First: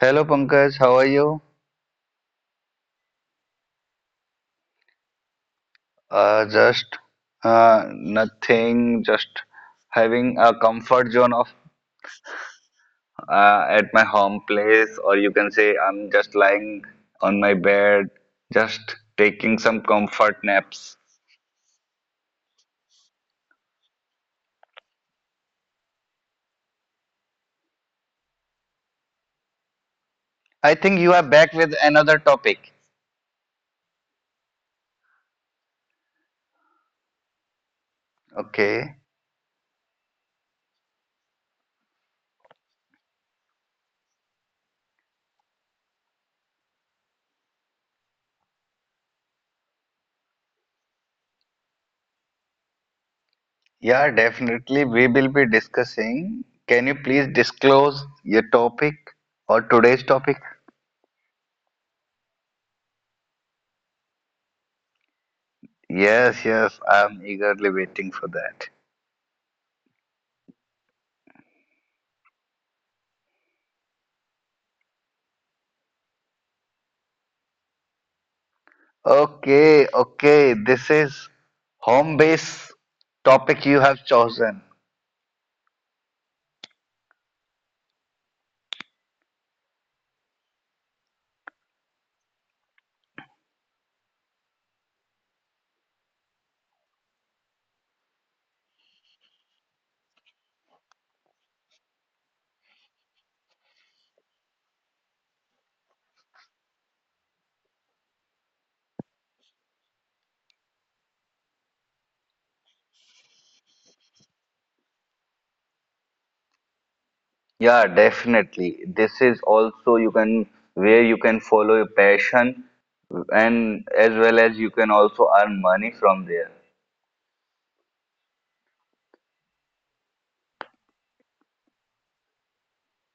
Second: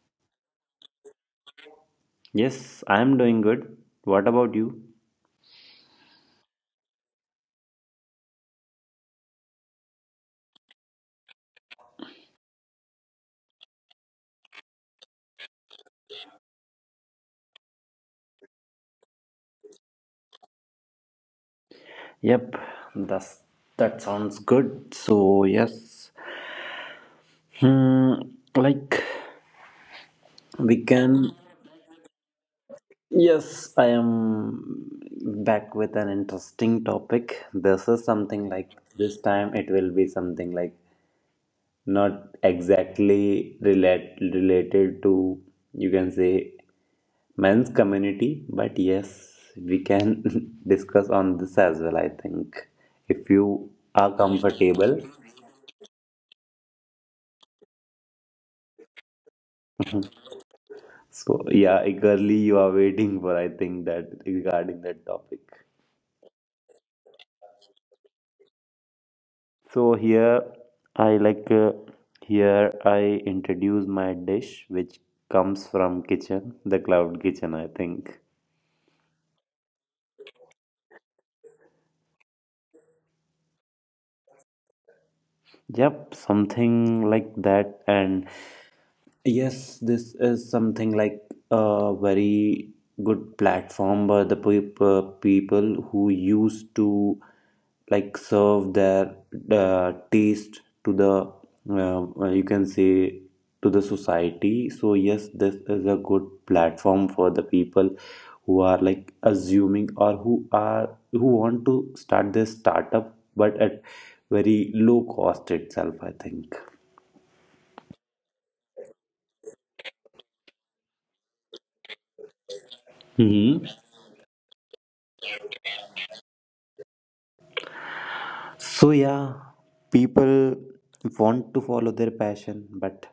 Hello Pankaj, how are you? Yes, I am doing good. What about you? Just nothing, just having a comfort zone of, at my home place, or you can say I'm just lying on my bed, just taking some comfort naps. Yep, that's that sounds good. So, yes. Hmm, like I we think you are can back with another topic. Yes, I am back with an interesting topic. This is something like Okay. this time it will be something like not exactly related to, you can say, men's community, but yes, we can discuss on this as well, I think, if you Yeah, are definitely. comfortable. We will be discussing. Can you please disclose your topic or today's topic? So, yeah, eagerly you are waiting for, I think, that regarding that topic. Yes, yes, I'm eagerly waiting for that. So, here I like, uh, here I introduce my dish which comes from kitchen, the cloud kitchen, I think. Okay, okay. This is home base topic you have chosen. Yep, something like that. And yes, this is something like a very good platform by the people who used to like serve their taste to the you can say to the society. So yes, this is a good platform for the people who are like assuming or who want to start this startup, but at very low cost itself, I think. Yeah, definitely. This is also you can, where you can follow your passion, hmm and as well as you can also earn money from there. So, yeah, people want to follow their passion, but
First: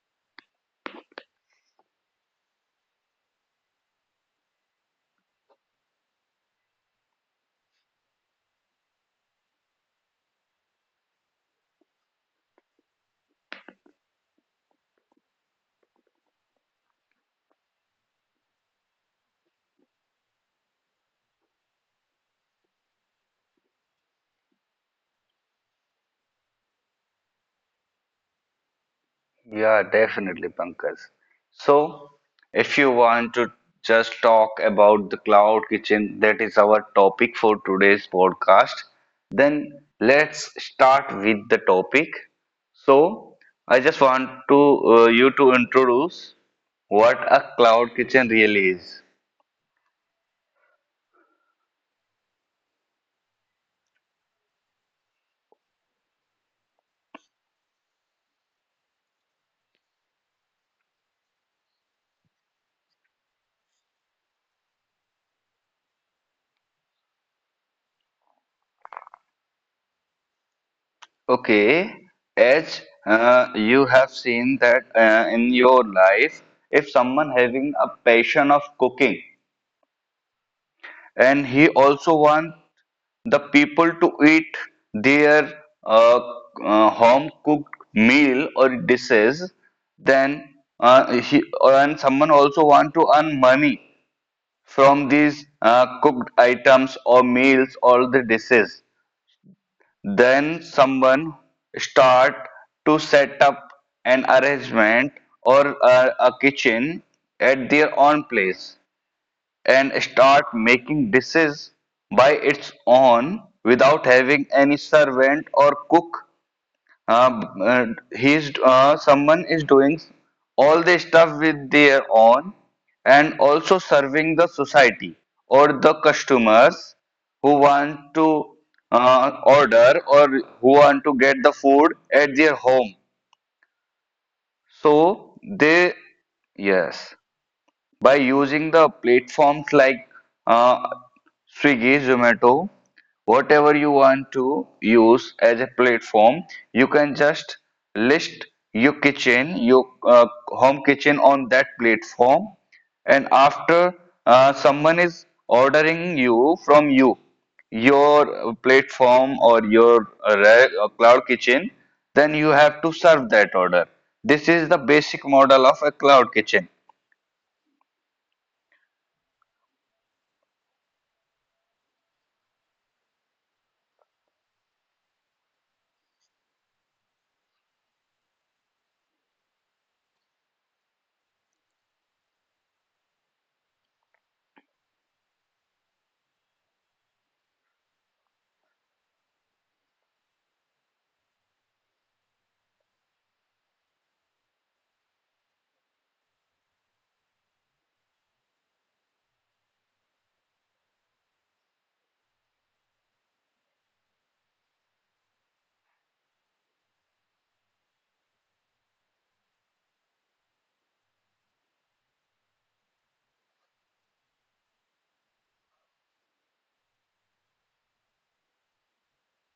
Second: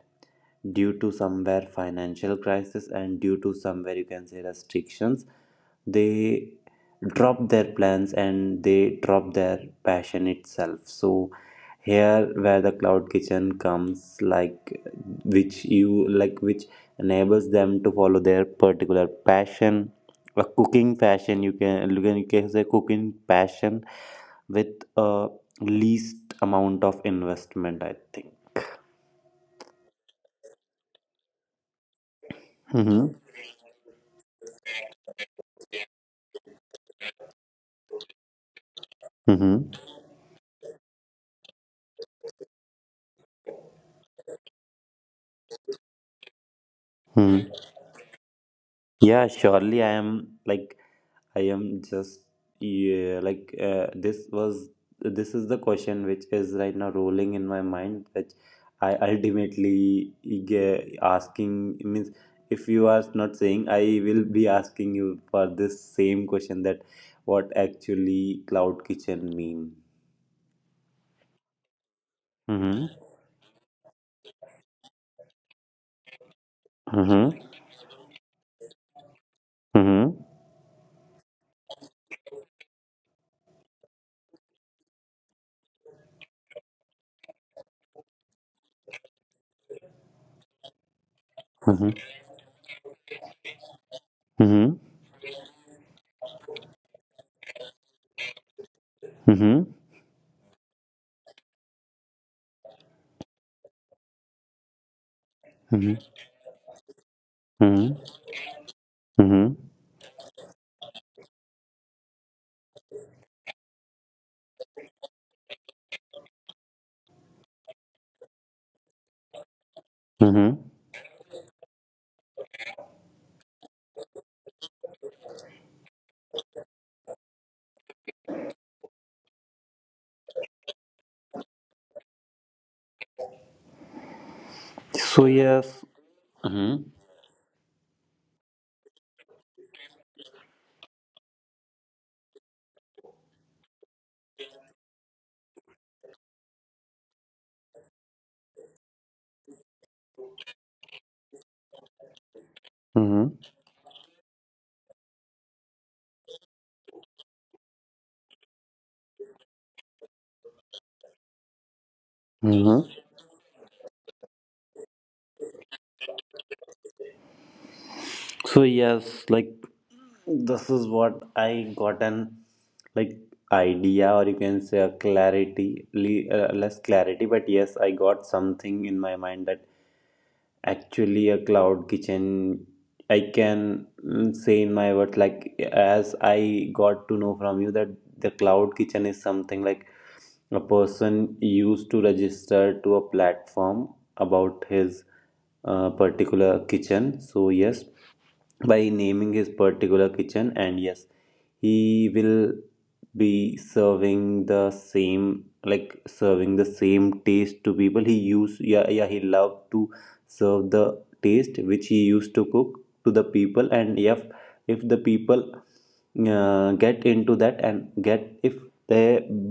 due to somewhere financial crisis and due to somewhere you can say restrictions, they drop their plans and they drop their passion itself. So, here where the cloud kitchen comes, like which you like, which enables them to follow their particular passion, a cooking passion, you can say cooking passion with a least amount of investment I think. Yeah, definitely, Pankaj. So, if you Mm-hmm. want to just talk about the cloud kitchen, that is our topic for today's podcast, Mm-hmm. then let's start with the topic. So, I just want to, you to introduce what hmm a cloud kitchen really is. yeah, surely I am like I am just yeah, like this was this is the question which is right now rolling in my mind which I asking means if you are not saying I will be asking you for this same question that what actually cloud kitchen mean. Okay, as Mm-hmm. You have seen that in your life, if someone Mm-hmm. having a passion of cooking Mm-hmm. and he also want the people to eat their uh, home cooked meal or dishes, then and someone also want to earn money Mm-hmm. from these cooked items or meals or the dishes, Mm-hmm. then someone start to set up an arrangement or Mm-hmm. A kitchen at their Mm-hmm. own place Mm-hmm. and start making dishes by its own without having any servant or cook. Uh, uh, he's Someone is doing Mm-hmm. all the stuff with their own and also serving the society or the customers who want to order, or who want to get the food at their home. So So yes. they, Mm-hmm. yes, by using the platforms like, uh, Swiggy, Zomato, whatever you want to use as a platform, you can just list your kitchen, your home kitchen on that platform, and Mm-hmm. after someone is ordering you from you, your platform or your cloud kitchen, then you have to Mm-hmm. serve that order. This is the basic model of a cloud kitchen. So yes, like this is what I got an like idea or you can say a less clarity, but yes I got something in my mind that actually a cloud kitchen I can say in my words, like as I got to know from you, that the cloud kitchen is something like a person used to register to a platform about his particular kitchen, so yes, by naming his particular kitchen, and yes he will be serving the same, like serving the same taste to people he used, yeah yeah, he loved to serve the taste which he used to cook to the people. And if the people get into that and get if they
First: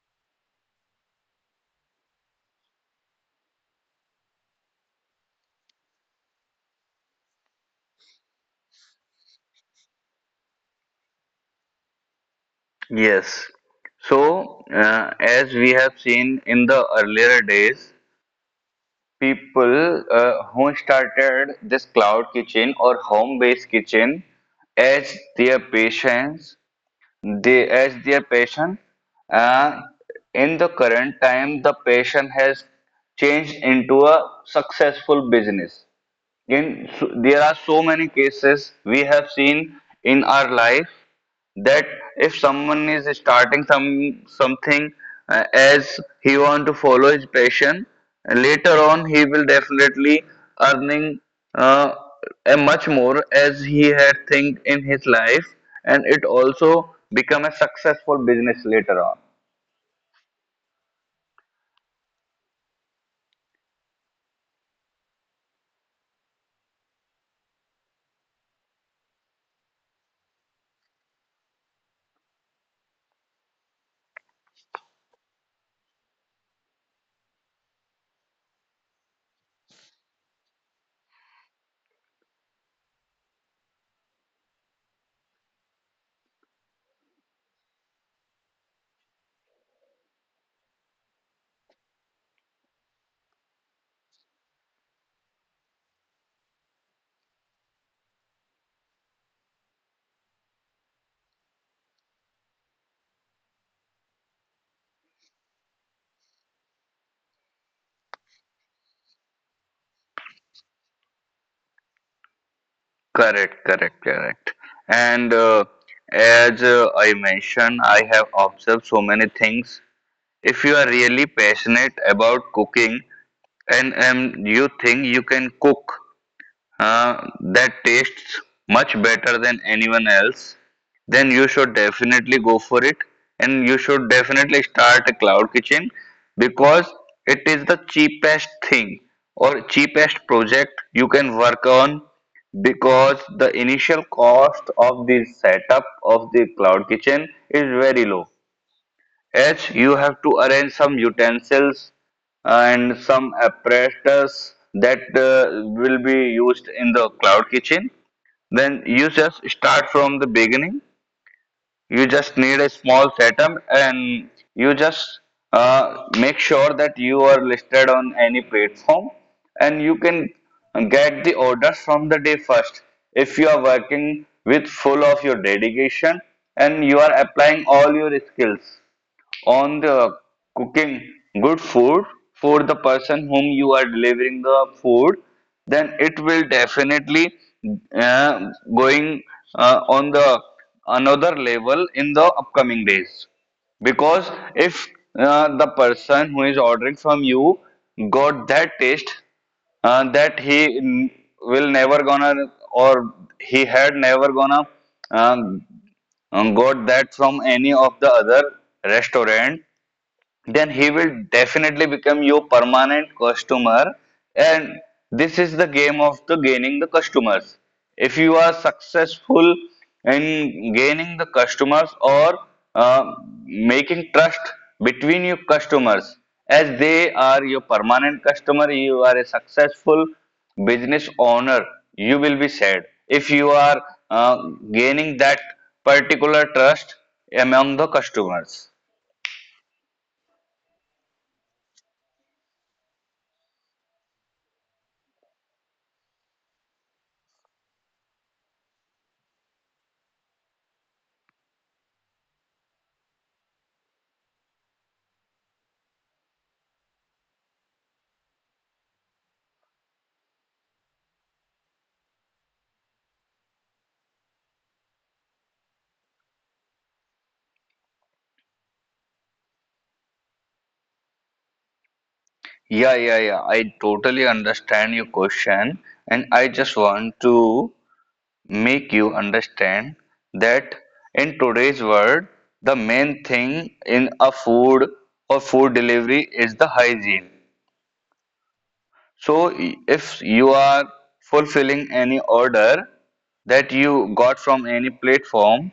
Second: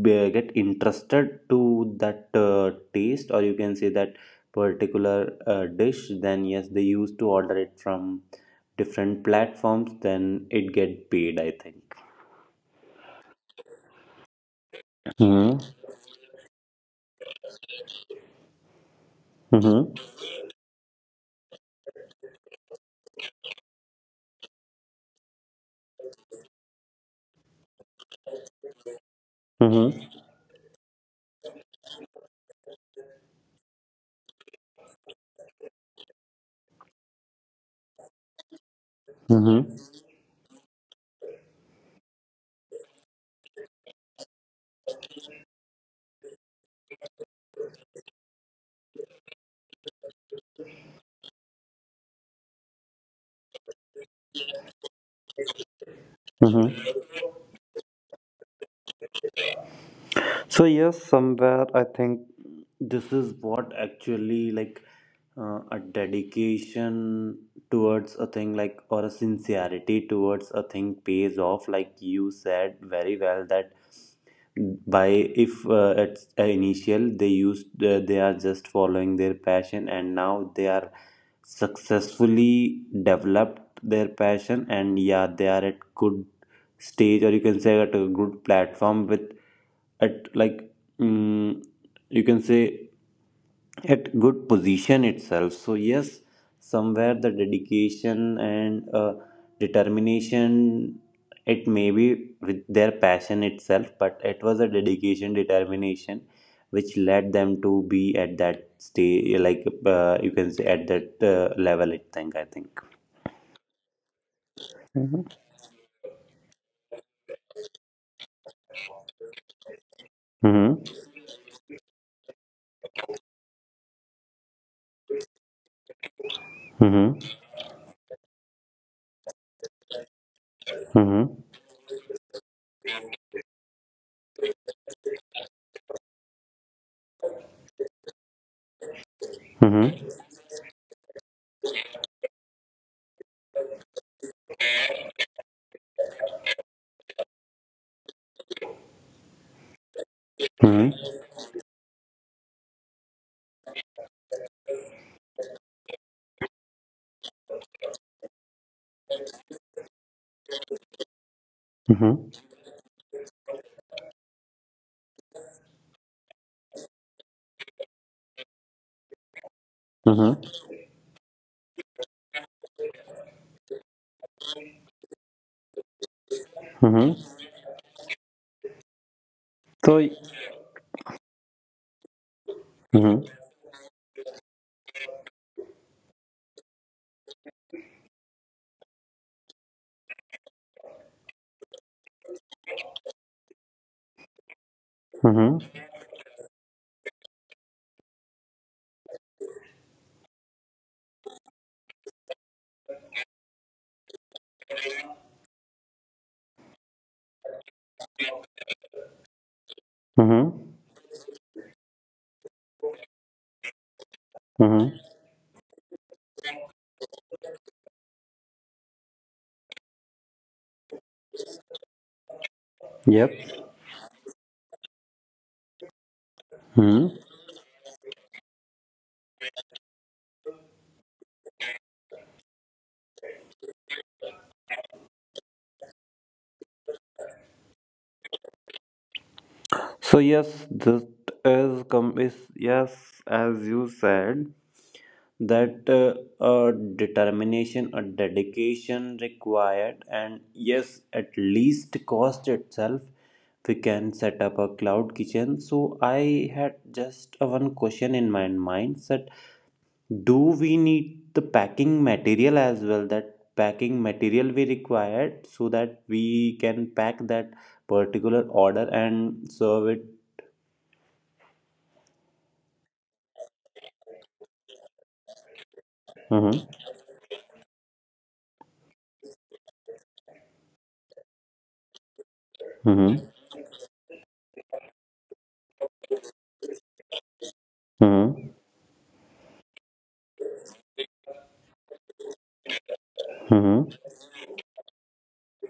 get interested to that taste, or you can say that particular dish, then yes they used to order it from different platforms, then it get paid, I think. Yes. So, as hmm we have seen in the earlier days, hmm people who started this cloud kitchen or home-based kitchen as their patients, they as their passion. Uh, hmm in the current time, the passion has changed into a successful business. In so, there are so many cases we have seen hmm in our life that if someone is starting something, as he want to follow his passion, later on he will definitely earning uh, a much more as he had think in his life, and it also hmm become a successful business later on. So yes, somewhere I think this is what actually, like, a dedication towards a thing, like, or a sincerity towards a thing pays off, like you said very well that by if at initial they used they are just following their passion, and now they are successfully developed their passion, and yeah they are at good stage or you can say at a good platform with at like mm you can say at good position itself. So yes, somewhere the dedication and determination, it may be with their passion itself, but it was a dedication determination which led them to be at that stage, like you can say at that level I think I think. Correct, correct, correct. Mhm. And as I mentioned, I have observed so many things. If you Mhm. are really passionate about cooking and you think you can cook uh, Mhm. that tastes much better than anyone else, then Mhm. you should definitely go for it, and you should definitely start a cloud kitchen, because it is the cheapest thing or Mhm. cheapest project you can work on, because the initial cost of the setup of the cloud kitchen is very low. H, you have to arrange Mhm. some utensils and some apparatus that will be used in the cloud kitchen. Then you just start from the beginning. You Mhm. just need a small setup, and you just make sure that you are listed on any platform, and you can Mhm. get the orders from the day first, if you are working with full of your dedication and you are Mhm. applying all your skills on So. the cooking good food for the Mhm. person whom you are delivering the food. Then it will definitely uh, going on the another level in the upcoming days, because if Mhm. the person who is ordering from you got that taste that he will never gonna, or he had never gonna um, got that from any of the other restaurant, Mhm. then he will definitely become your permanent customer, and Mhm. this is the game of the gaining the customers. If you are successful in gaining the customers, or uh, Yep. making trust between your customers, as they Mm-hmm. are your permanent customer, you are a successful business owner, you will be said, if you are uh, gaining that particular trust among the customers. So yes, this is com is yes, as you said, that a determination, a dedication required, and yes, at least cost itself, we can set up a cloud kitchen. So I had just a one question in my mind, that do we need the packing material as well? That packing material we required so that we can pack that particular order and serve Yeah, yeah, yeah. I totally understand your question, and I just it. want to make you understand that in today's world, the Mhm. main thing in a food or food delivery is the hygiene. Mhm. So, if you are fulfilling any order that Mhm. you got from any platform,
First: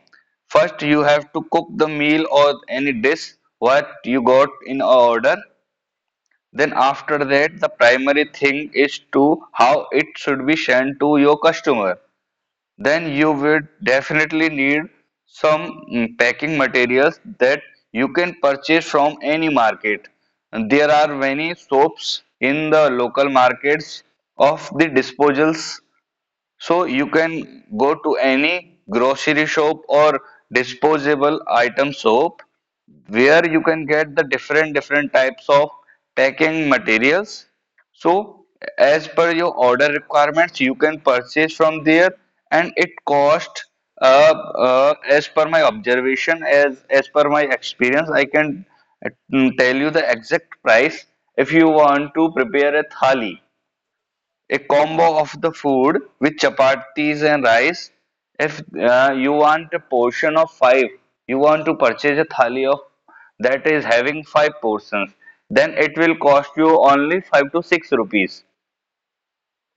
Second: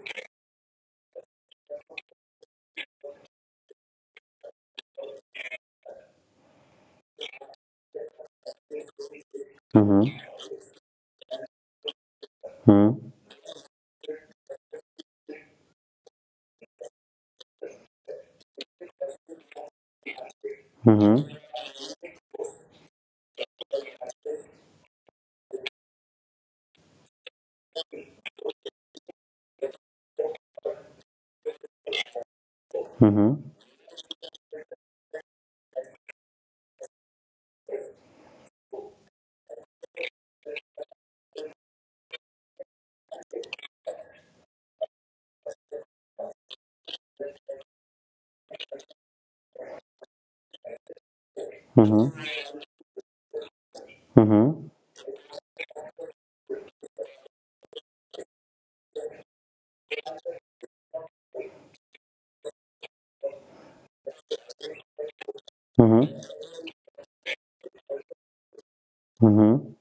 first you have to cook the meal or any dish what you got in a order, then after that, the primary thing is to how Mhm. it should be sent to your customer. Mhm. Then you will definitely need some packing materials that you can purchase from any market. And there are Mhm. many soaps in the local markets of the disposals, so you can go to any grocery shop or disposable item shop Mhm. where you can get the different different types of packing materials. So as per your order requirements, you can purchase from there, and it cost uh, as per my observation, as per my experience, I can uh, tell you the exact price. If you Mhm. want to prepare a thali, a Mhm. combo of the food with chapatis and rice. If you want a portion of 5, you want to purchase a thali of that is having 5 portions, then it will Mhm. cost you only 5 to 6 rupees. Mhm.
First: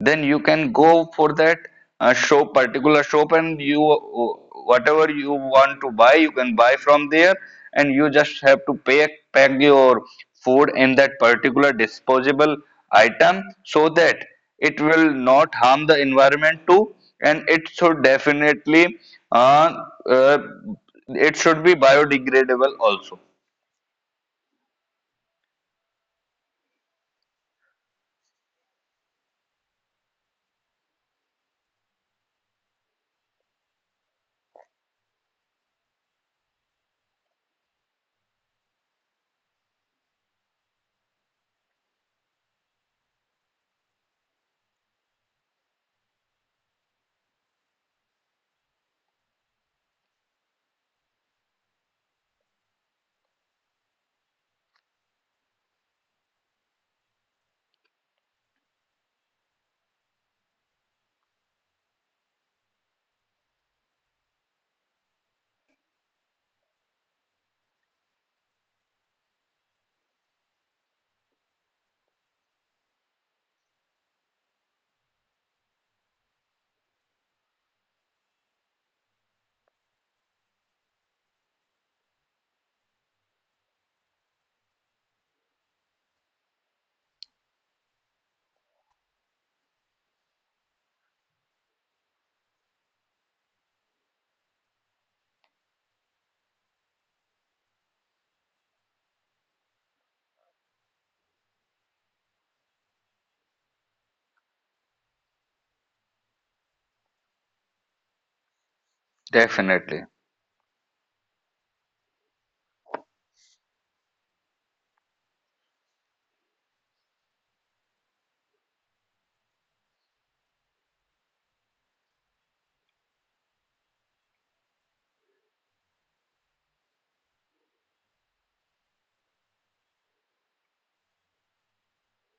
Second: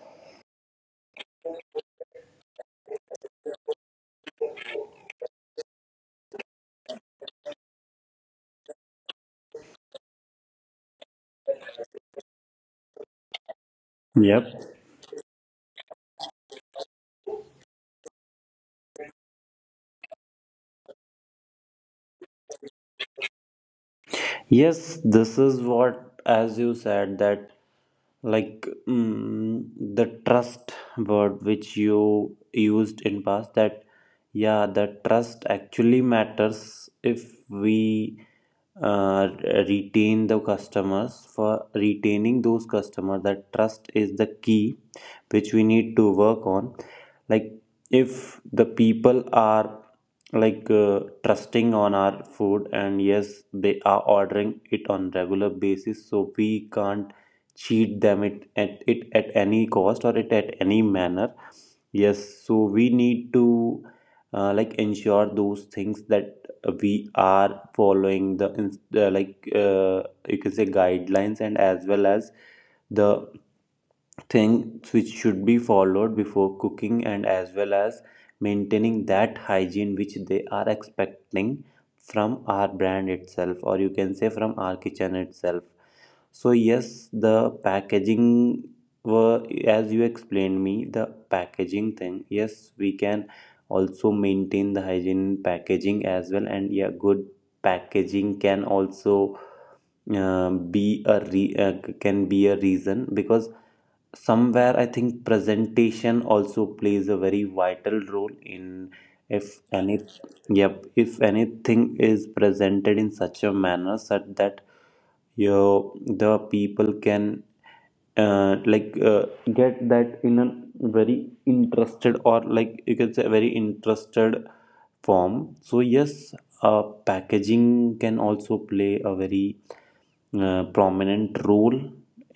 Then you can go for that shop particular shop, and you, whatever you want to buy, you can buy from there, and you just have to pack your food in that particular disposable item, so that Yep. it will not harm the environment too, and it should definitely uh, uh, it should be biodegradable also. Yes, this is what, as you said, that like the trust word which you used in past, that yeah, the trust actually matters. If we uh, retain the customers, for retaining those customers that trust is the key which we need to work on, like if the people are like trusting on our food, and yes they are ordering it on regular basis, so we can't cheat them it at any cost or it at any manner. Yes, so we need to like ensure those things, that we are following the you can say guidelines, and as well as the things which should be followed before cooking, and as well as maintaining that hygiene which they are expecting from our brand itself, or you can say from our kitchen itself. So yes, the packaging, were as you explained me the packaging thing, yes, we can also maintain the hygiene packaging as well, and yeah, good packaging can also uh, be a re- uh, can be a reason, because somewhere I think presentation also plays a very vital role in if any Definitely. yep, if anything is presented in such a manner such that, you know, the people can uh, like uh, get that in a very interested, or like you can say very interested form. So yes, packaging can also play a very prominent role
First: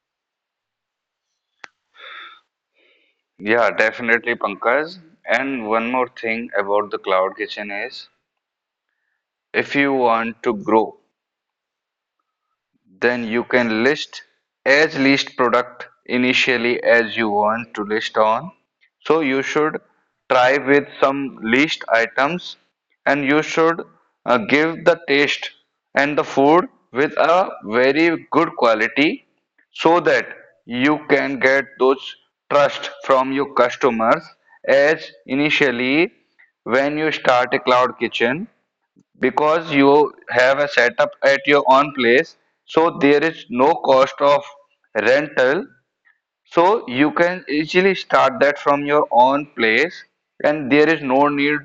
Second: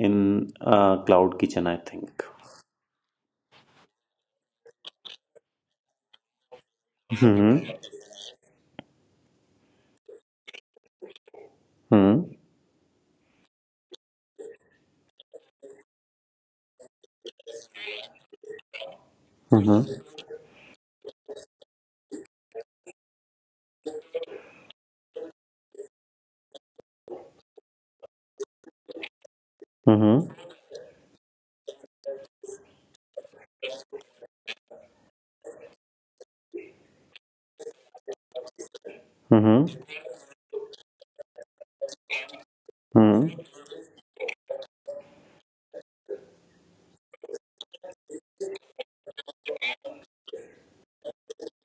in cloud kitchen, I think. Yeah, definitely, Pankaj. And one more thing about the cloud hmm kitchen is, if you want to grow, hmm then you can list as least product initially as you want to list on. So you should hmm try with some least items, and you should give the taste and the food with a very good quality, so that hmm you can get those trust from your customers, as initially when you start a cloud kitchen. hmm Because you have a setup at your own place, so there is hmm no cost of rental, so you can easily start that from your own place, and there is no need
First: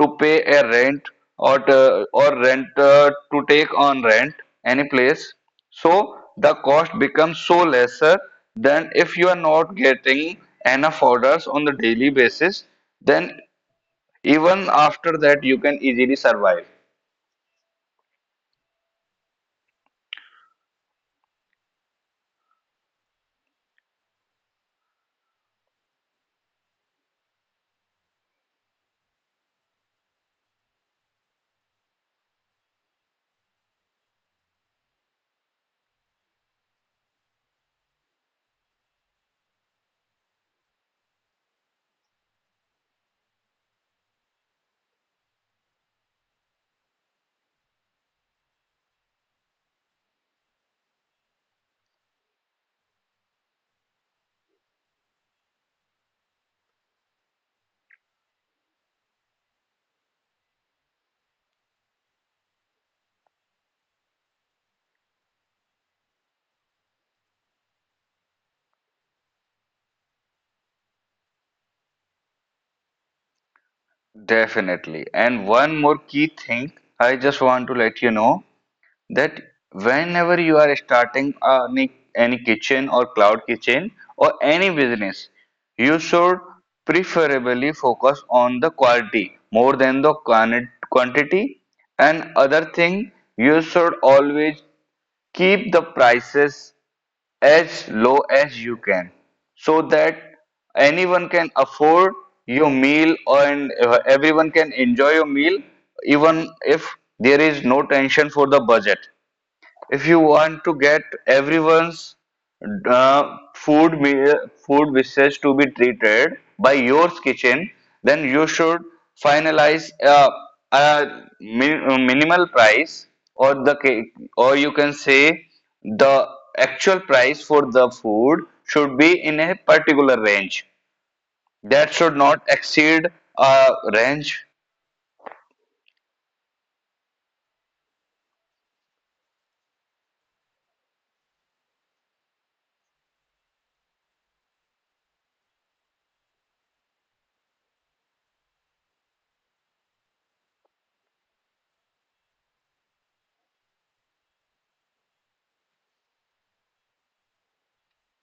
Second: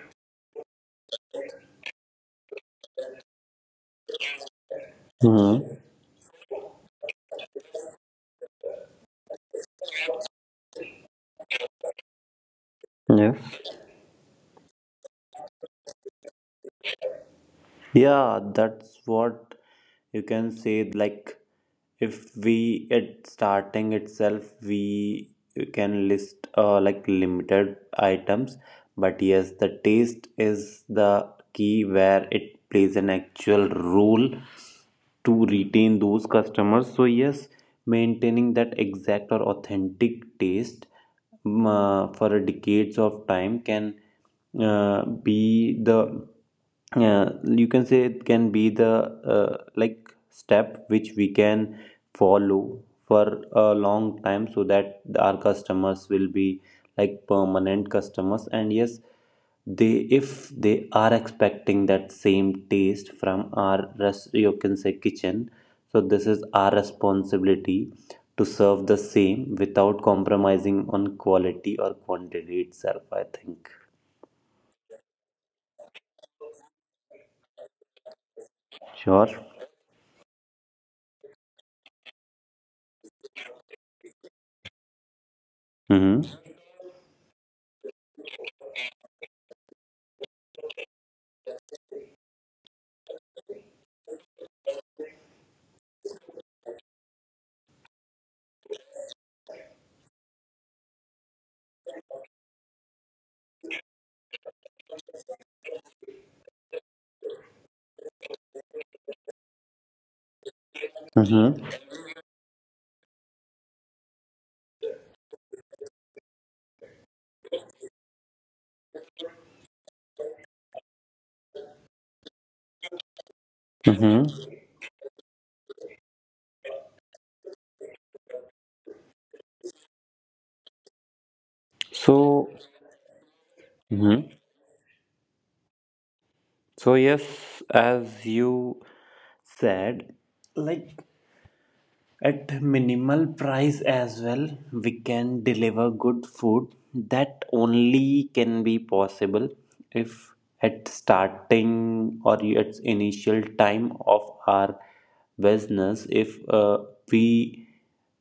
to pay a rent, or to, or rent to take on rent any place, hmm so the cost becomes so lesser. Than if you are not getting enough orders on the daily basis, then yes. even after that you can easily survive. Yeah, that's what you can say, like if we at starting itself we can list like limited items, but yes the taste is the key where it plays an actual role to retain those customers. So yes, maintaining that exact or authentic taste for decades of time can be the you can say it can be the uh, like step which we can follow for a long time, so that our customers will be like permanent customers, and yes they, if they are expecting that same taste from our rest, you can say kitchen, so this is our responsibility to serve the same without compromising on quality or quantity itself, I think. Definitely. And one more key thing, I just want to let you know, Sure. that whenever you are starting any kitchen or cloud kitchen or any business, you Mm-hmm. should preferably focus on the quality more than the quantity. And other thing, you should always keep the prices as low as you can, so that anyone can afford your meal, and everyone can enjoy your meal, even if there is no tension for the budget. If you want to get Mm-hmm. everyone's uh, food food wishes to be treated by your kitchen, then you should finalize a minimal price, or the cake, or Mm-hmm. you can say the actual price for the food should be in a particular range. That should not So, exceed a mhm. range. So yes, as you said, like at minimal price as well, we can deliver good food. That only can be possible if at starting or at initial time of our business, if we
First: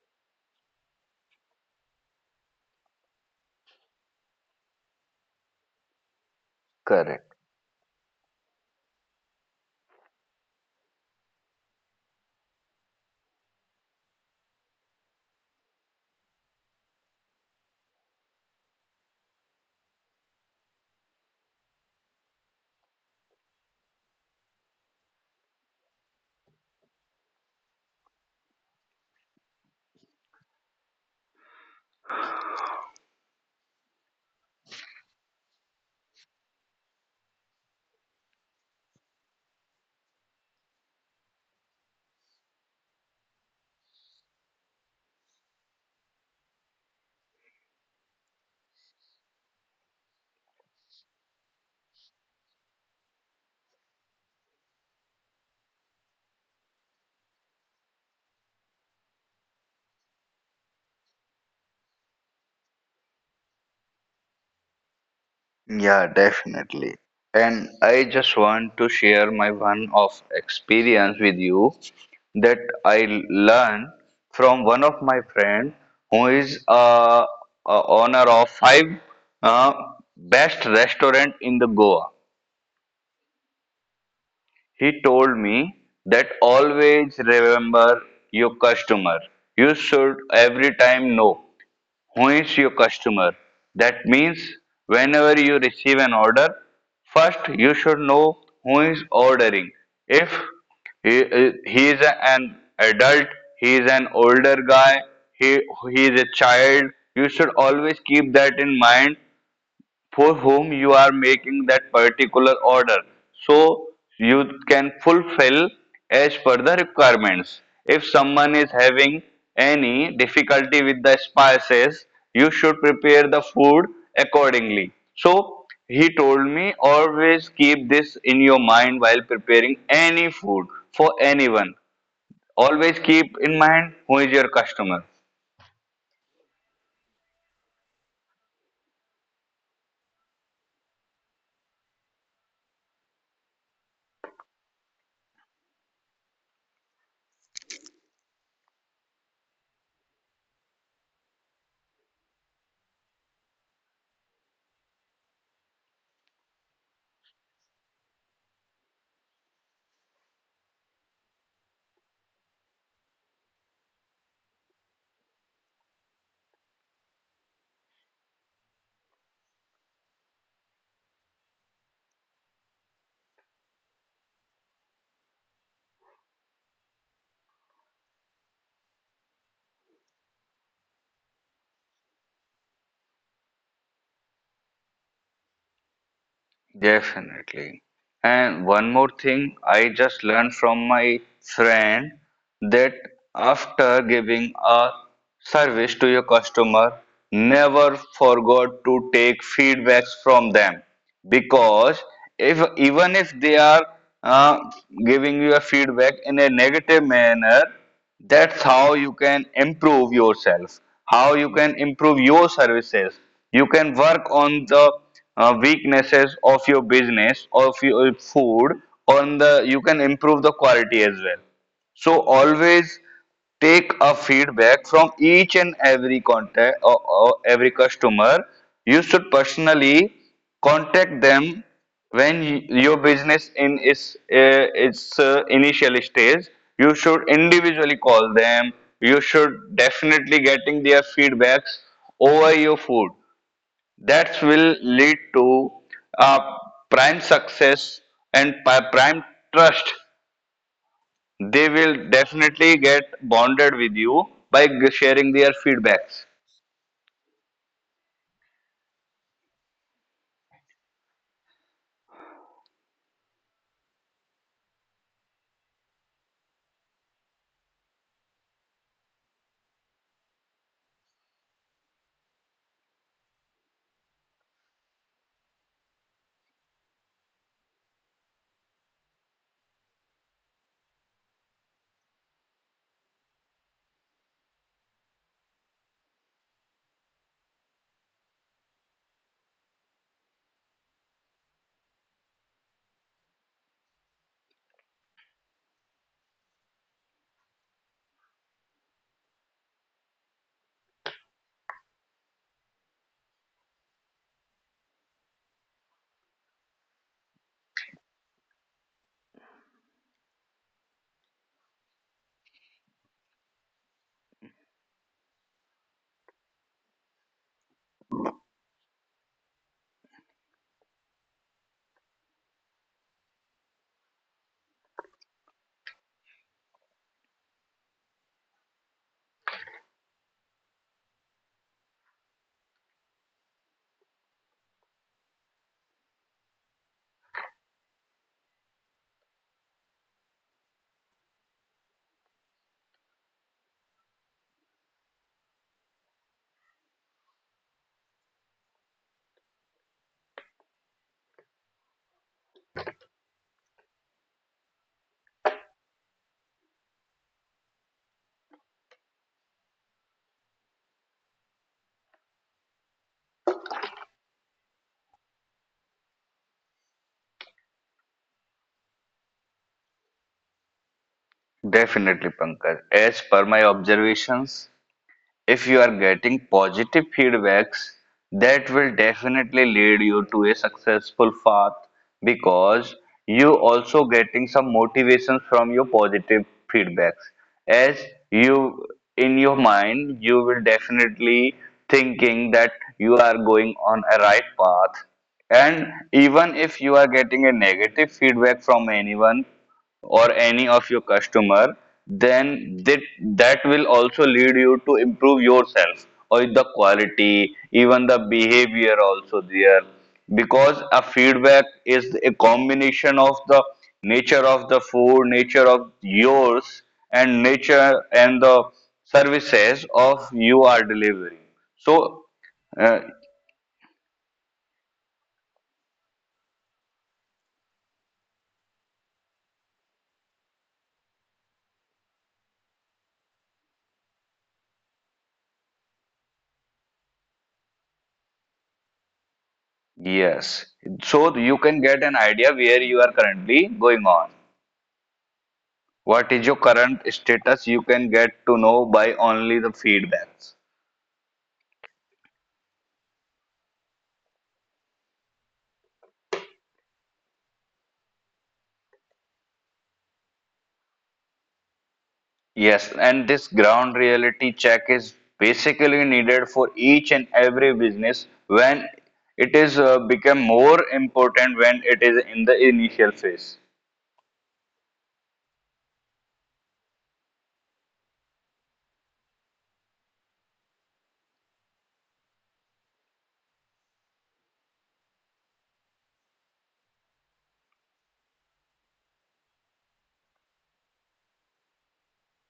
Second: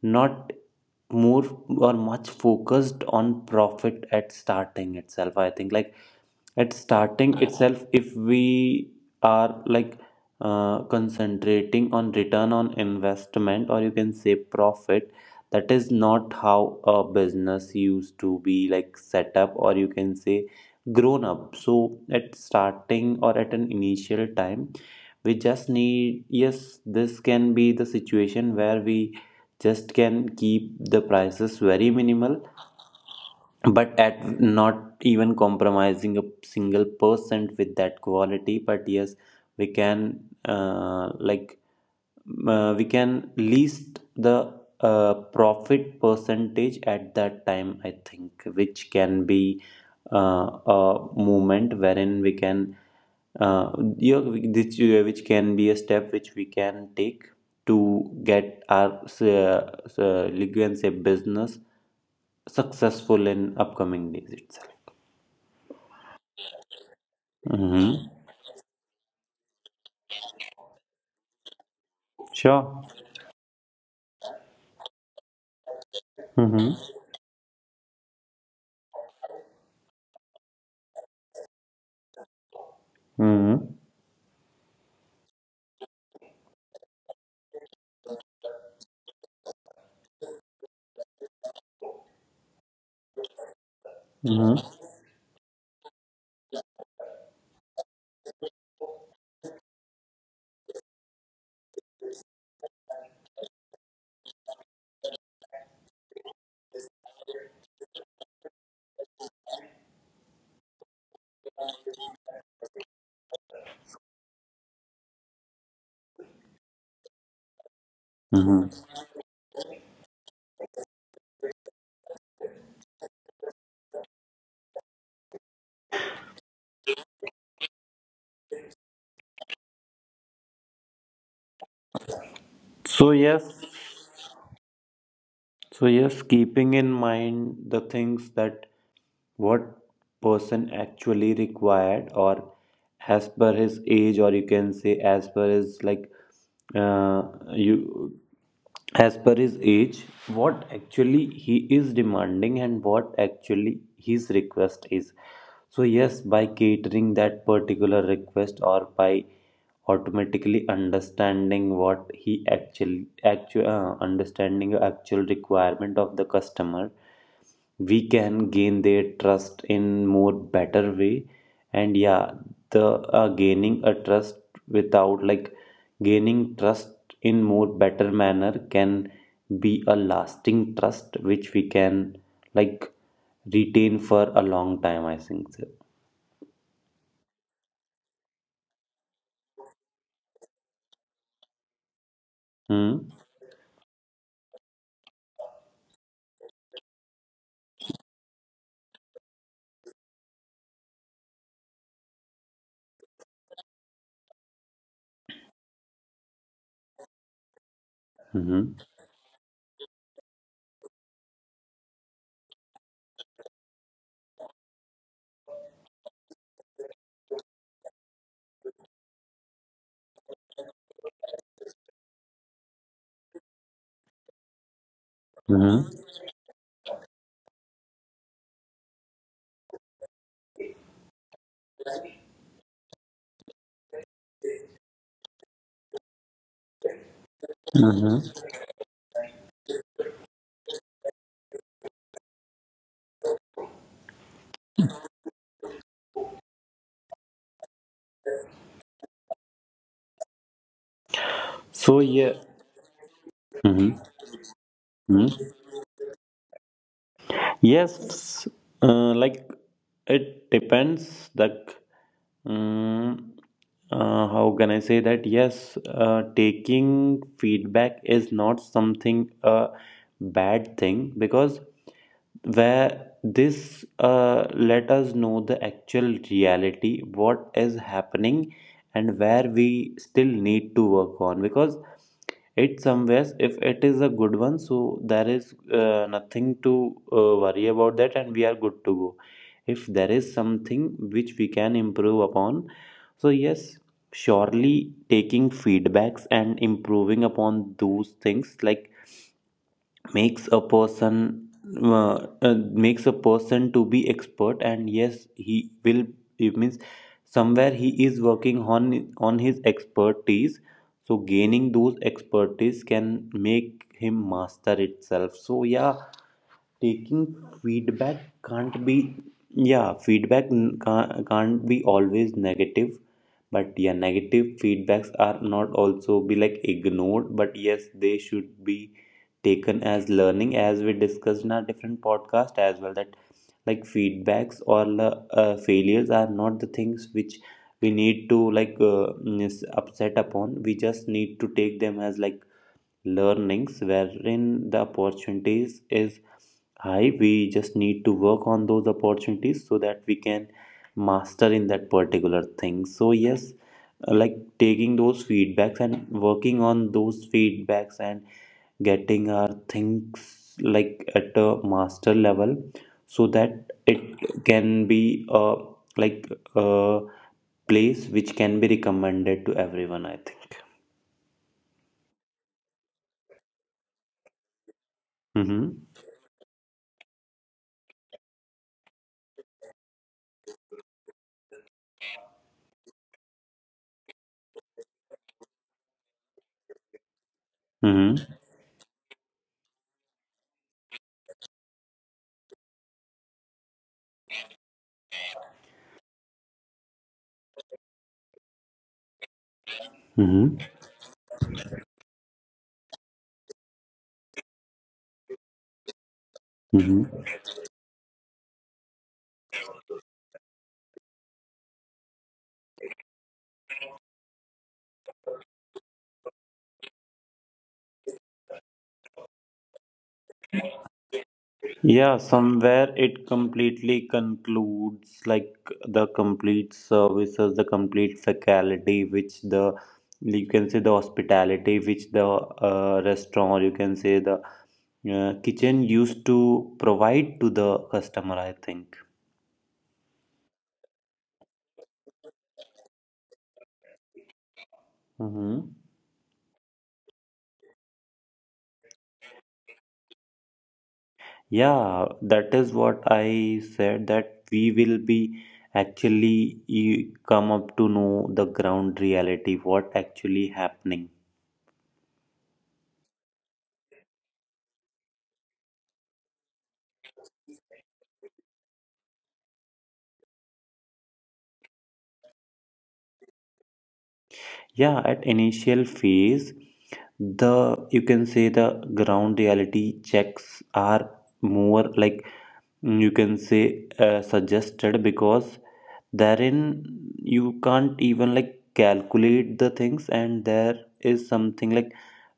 not more or much focused on profit at starting itself. I think, like at Correct. starting itself, if we are like concentrating on return on investment or you can say profit, that is not how a business used to be like set up or you can say grown up. So at starting or at an initial time we just need, yes this can be the situation where we just can keep the prices very minimal, but at not even compromising a single percent with that quality, but yes we can uh, like we can list the profit percentage at that time I think, which can be a movement wherein we can uh, yeah, which can be a step which we can take to get our like you can say business successful in upcoming days itself. Yeah, definitely. And I Mm-hmm. just want to share my one of experience with you, that Sure. I learned from one of my friend, who is Mm-hmm. A owner of 5 uh, best restaurant in the Goa. Mm-hmm. He told me that always remember your customer. You should every time know whence your customer. That means Mm-hmm. whenever you receive an order, first you should know who is ordering. If he is an adult, he is an older guy, he, he is a child, you should always keep that in mind for whom you are making that particular order. So you can fulfill as per the requirements. If someone is Mm-hmm. having any difficulty with the spices, you should prepare the food accordingly. So he told me always keep this in your mind while preparing any food for anyone. Always So keep yes, in mind who is your customer. so yes, keeping in mind the things that what person actually required, or as per his age, or you can say as per his like uh, you as per his age, what actually he is demanding and what actually his request is. So yes, by catering that particular request, or by automatically understanding what he actually actual understanding the actual requirement of the customer, we can gain their trust in more better way. And yeah, the gaining a trust without like gaining trust in more better manner can be a lasting trust which we can like retain for a long time, I think so. Definitely. And one more thing, I just learned from my friend that Hmm. after giving a service to your customer, never forgot to take feedbacks from them because if even if they are uh, giving you a feedback in a negative manner, that's Mm-hmm. how you can improve yourself, how you can improve your services. You can work on the weaknesses of your business, of your food. On the, you can improve the quality as well. So always take a feedback from each and Mm-hmm. every contact, or every customer. You should personally contact them when your business in is its initial stage. You should individually call Mm-hmm. them. You should definitely getting their feedbacks over your food. That will lead to uh, prime success and prime trust. They So will yeah. definitely get bonded with Mm-hmm. you by sharing their Mm-hmm. feedbacks. Yes, uh, like it depends. Mm, how can I say that? Yes, taking feedback is not something a bad thing because where this let us know the actual reality, what is happening, and where we still need to work on, because it somewhere, if it is a good one, so there is nothing to worry about that, and we are good to go if there is something which we can improve upon. So yes, surely taking feedbacks and improving upon those things, like, makes a person, uh, uh, makes a person to be expert, and yes he will, it means somewhere he is working on his expertise, so gaining those expertise can make him master itself. So yeah, taking feedback can't be, yeah, feedback can't be always negative, but yeah, negative feedbacks are not also be like ignored, but yes, they should be taken as learning, as we discussed in our different podcast as well, that like feedbacks or failures are not the things which we need to like is upset upon. We just need to take them as like learnings, wherein the opportunities is high. We just need to work on those opportunities so that we can master in that particular thing. So yes, like taking those feedbacks and working on those feedbacks and getting our things like at a master level, so that it can be like a place which can be recommended to everyone, I think. Definitely, Pankaj. As per my observations, if you Mm-hmm. are getting positive feedbacks, that will definitely lead you to a successful path, because you also getting some motivations from your positive feedbacks. As Mm-hmm. you, in your mind, you will definitely thinking that you are going on a right path. And even if you are getting a negative feedback from anyone or Mm-hmm. any of your customer, then that will also lead you to improve yourself or the Mm-hmm. quality, even the behavior also there, because a feedback is a combination of the nature of the food, nature of yours, and nature and the services of you are delivering. So Yeah, uh, somewhere it completely concludes like the complete services, the complete faculty, which the, you can say, the hospitality, which the restaurant, or you can say the kitchen used to provide to the customer, I think. yes. So you can get an idea where you are currently going on. Hmm. What is your current status? You can get to know by only the feedbacks. Yeah, that is what I said, that we will be, actually, you come up to know the ground reality, what actually happening. Yes, and this ground reality check is basically needed for each and every business when it is become more important when it is in the initial phase. Yeah, at initial phase, the, you can say, the ground reality checks are more like, mm, you can say, suggested, because therein you can't even like calculate the things, and there is something like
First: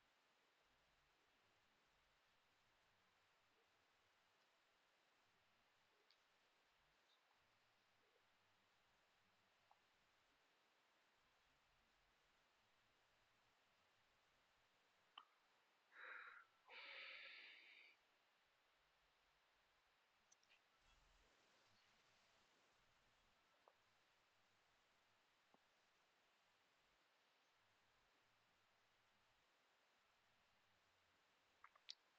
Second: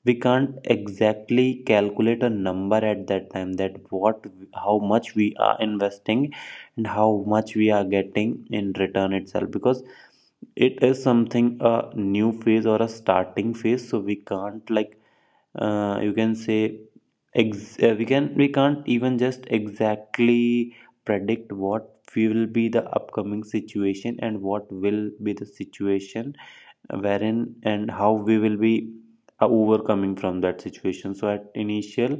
we can't exactly calculate a number at that time, that what, how much we are investing and how much we are getting in return itself, because it is something a new phase or a starting phase, so we can't like, you can say, we can, we can't even just exactly predict what will be the upcoming situation, and what will be the situation wherein, and how we will be overcoming from that situation. So at initial,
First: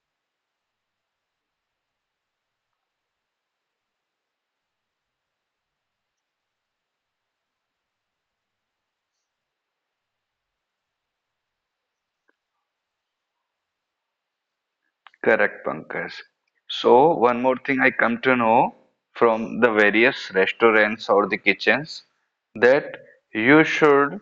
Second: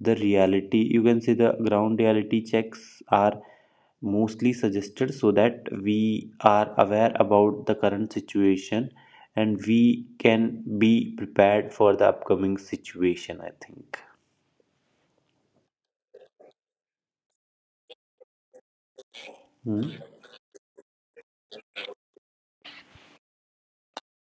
the reality, you can say, the ground reality checks are mostly suggested, so that we are aware about the current situation and we can be prepared for the upcoming situation, I think. Correct, Pankaj. So, one more thing I come to know from the Mm-hmm. various restaurants or the kitchens, that you should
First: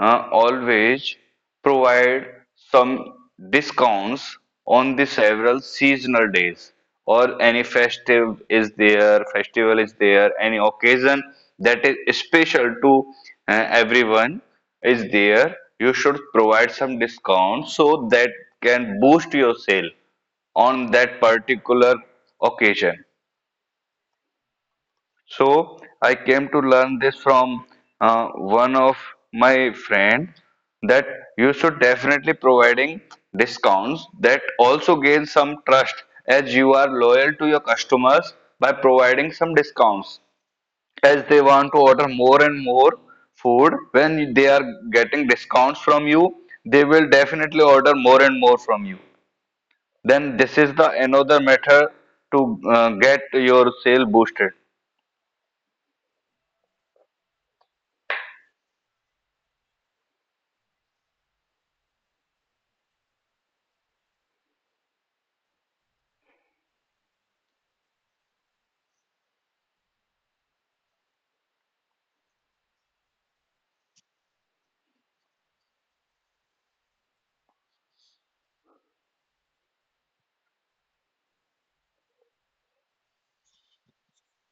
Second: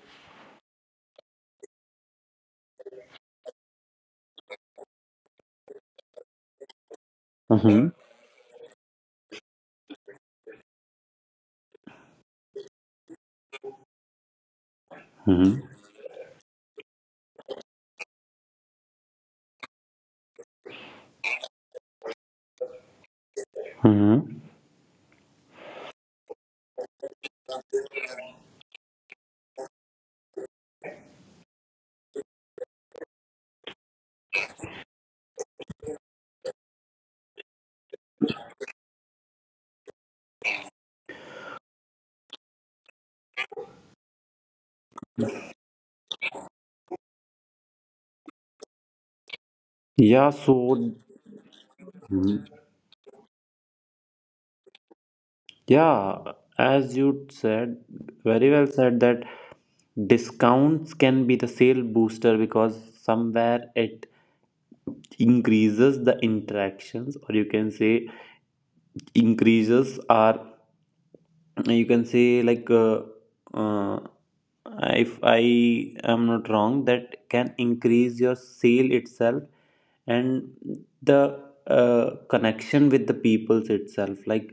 always provide some discounts on the several seasonal days, or any Hmm. festive is there, festival is there, any occasion that is special to everyone is there. Hmm. You should provide some discount so that can boost your sale on that particular occasion. Hmm? So I came to learn this from one of my friend that you should definitely providing discounts. That also gain some trust, as you are loyal to your customers by providing some discounts, as they want to order more and more food. When they are getting discounts from you, they will definitely order more and more from you. Yeah, Then this is so. the another method Mhm. to get your sale boosted. Yeah, as you said, very well said, that discounts can be the sale booster, because somewhere it increases the interactions, or you can say increases our, you can say like, uh, if I am not wrong, that can increase your sale itself, and the connection with the peoples itself, like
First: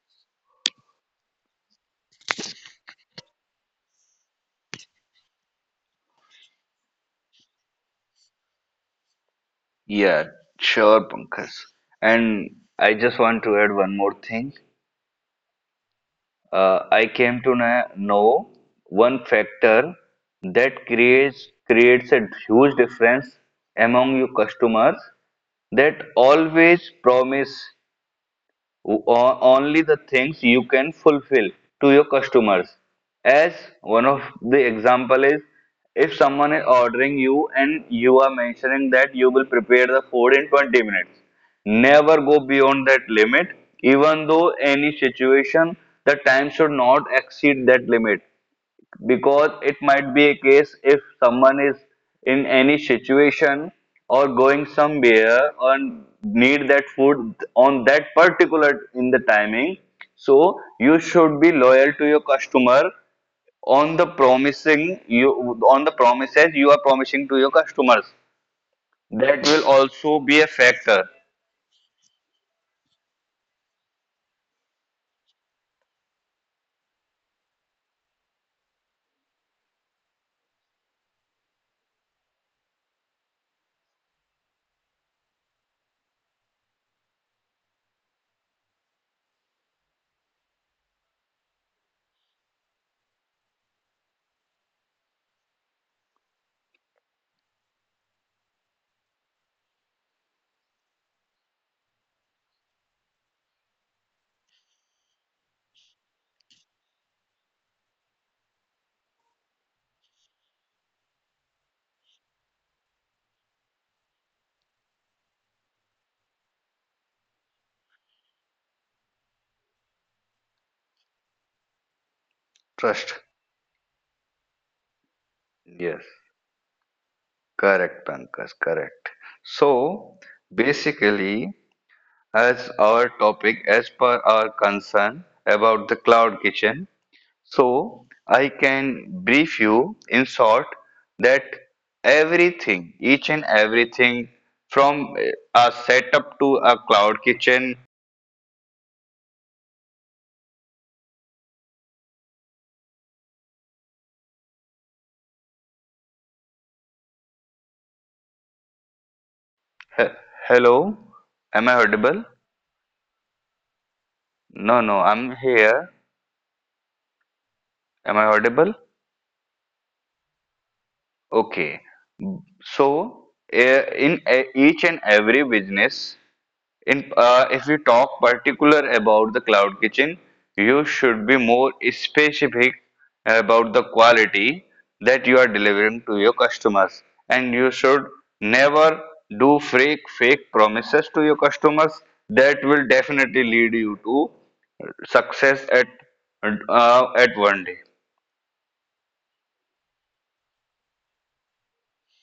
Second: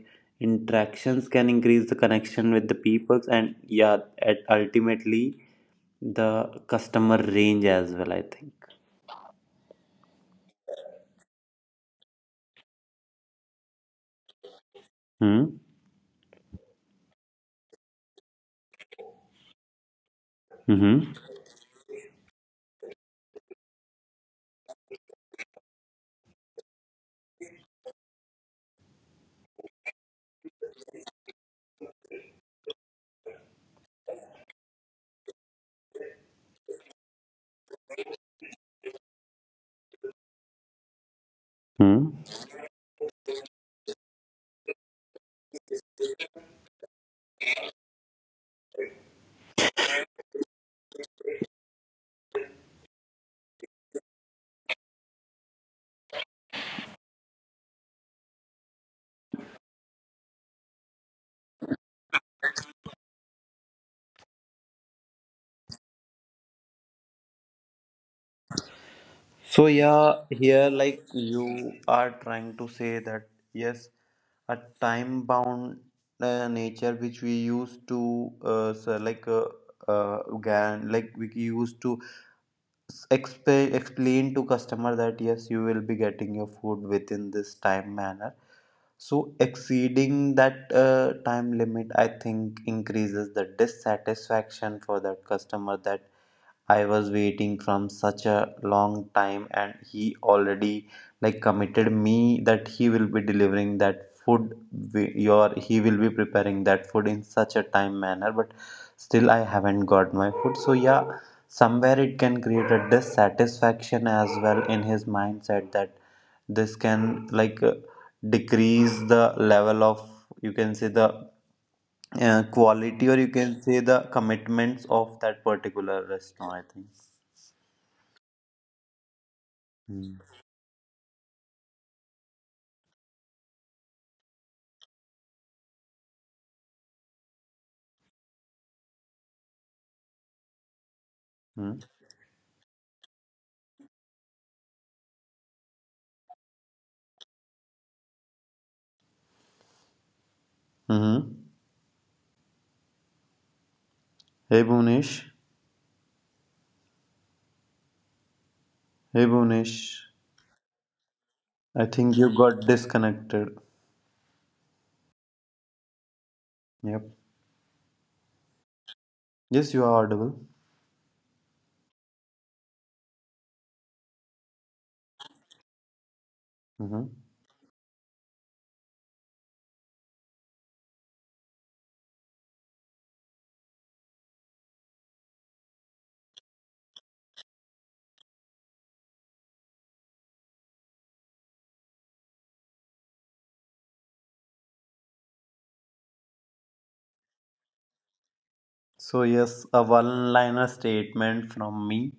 interactions can increase the connection with the peoples, and yeah, at ultimately, the customer range as well, I think. Yeah, sure, Pankaj. And I just want to add one more thing. Hmm. I came to know one factor that Mm-hmm. creates a huge difference among your customers, that always promise only the things you can fulfill to your customers. As one of the example is, if someone is ordering you and you are mentioning that you will prepare the food in 20 minutes, Hmm? never go beyond that limit. Even though any situation, the time should not exceed that limit, because it might be a case if someone is in any situation or going somewhere and need that food on that particular in the timing. So you should be loyal to your customer on the promising you, on the promises you are promising to your customers. That will So also yeah, be a here like factor. you are trying to say that, yes, a time bound nature which we used to so like like we used to explain to customer that, yes, you will be getting your food within this time manner. So exceeding that time limit, I think, increases the dissatisfaction for that customer, that I was waiting from such a long time and he already like committed me that he will be delivering that food, wi- your he will be preparing that food in such a time manner, but still I haven't got my food. So yeah, somewhere it can create a dissatisfaction as well in his mindset, that this can like decrease the level of, you can say, the quality, Trust. or you can say the commitments of that Yes. particular restaurant, I think. Correct, Pankaj. Correct. Mm. So basically, as our topic, as per our concern about the cloud kitchen. So, I can brief you in short that Mm. everything, each and everything from a setup to a cloud kitchen. Mhm. Hey Bonish. Hey Bonish. He- Hello, am I I think audible? you got disconnected. No, no, I'm here. Yep. Am I audible? Yes, you are audible. Okay. So, in each and every business, in Hmm. If we talk particular about the cloud kitchen, you should be more specific about the quality that you are delivering to your customers, and you should never do fake promises to your customers. That will definitely lead you to success at one day. So, yes, a one liner statement from me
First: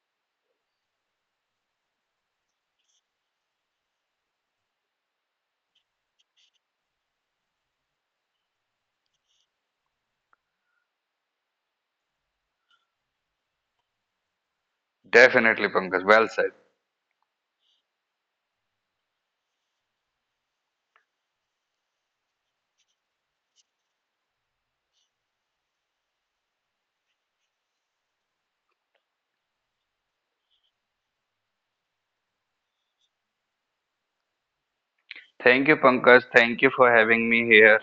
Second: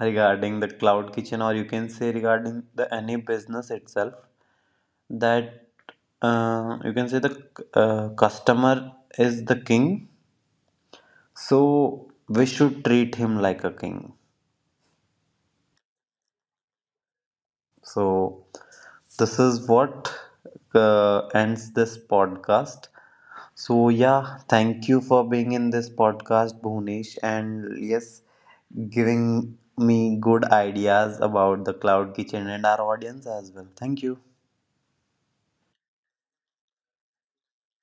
regarding the cloud kitchen, or you can say regarding the any business itself, that you can say the customer is the king. So, we should treat him like a king. Definitely, Pankaj. Well said. So, this is what ends this podcast. So, yeah, thank you for being in this podcast, Bhunesh, and yes, giving me good ideas about the cloud kitchen and our audience as well. Thank you. Thank you, Pankaj. Thank you for having me here.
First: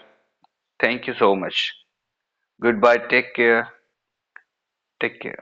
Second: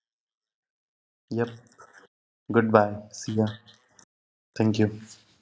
Thank you so Yep. much. Goodbye. Goodbye. Take See ya. care. Thank you. Take care.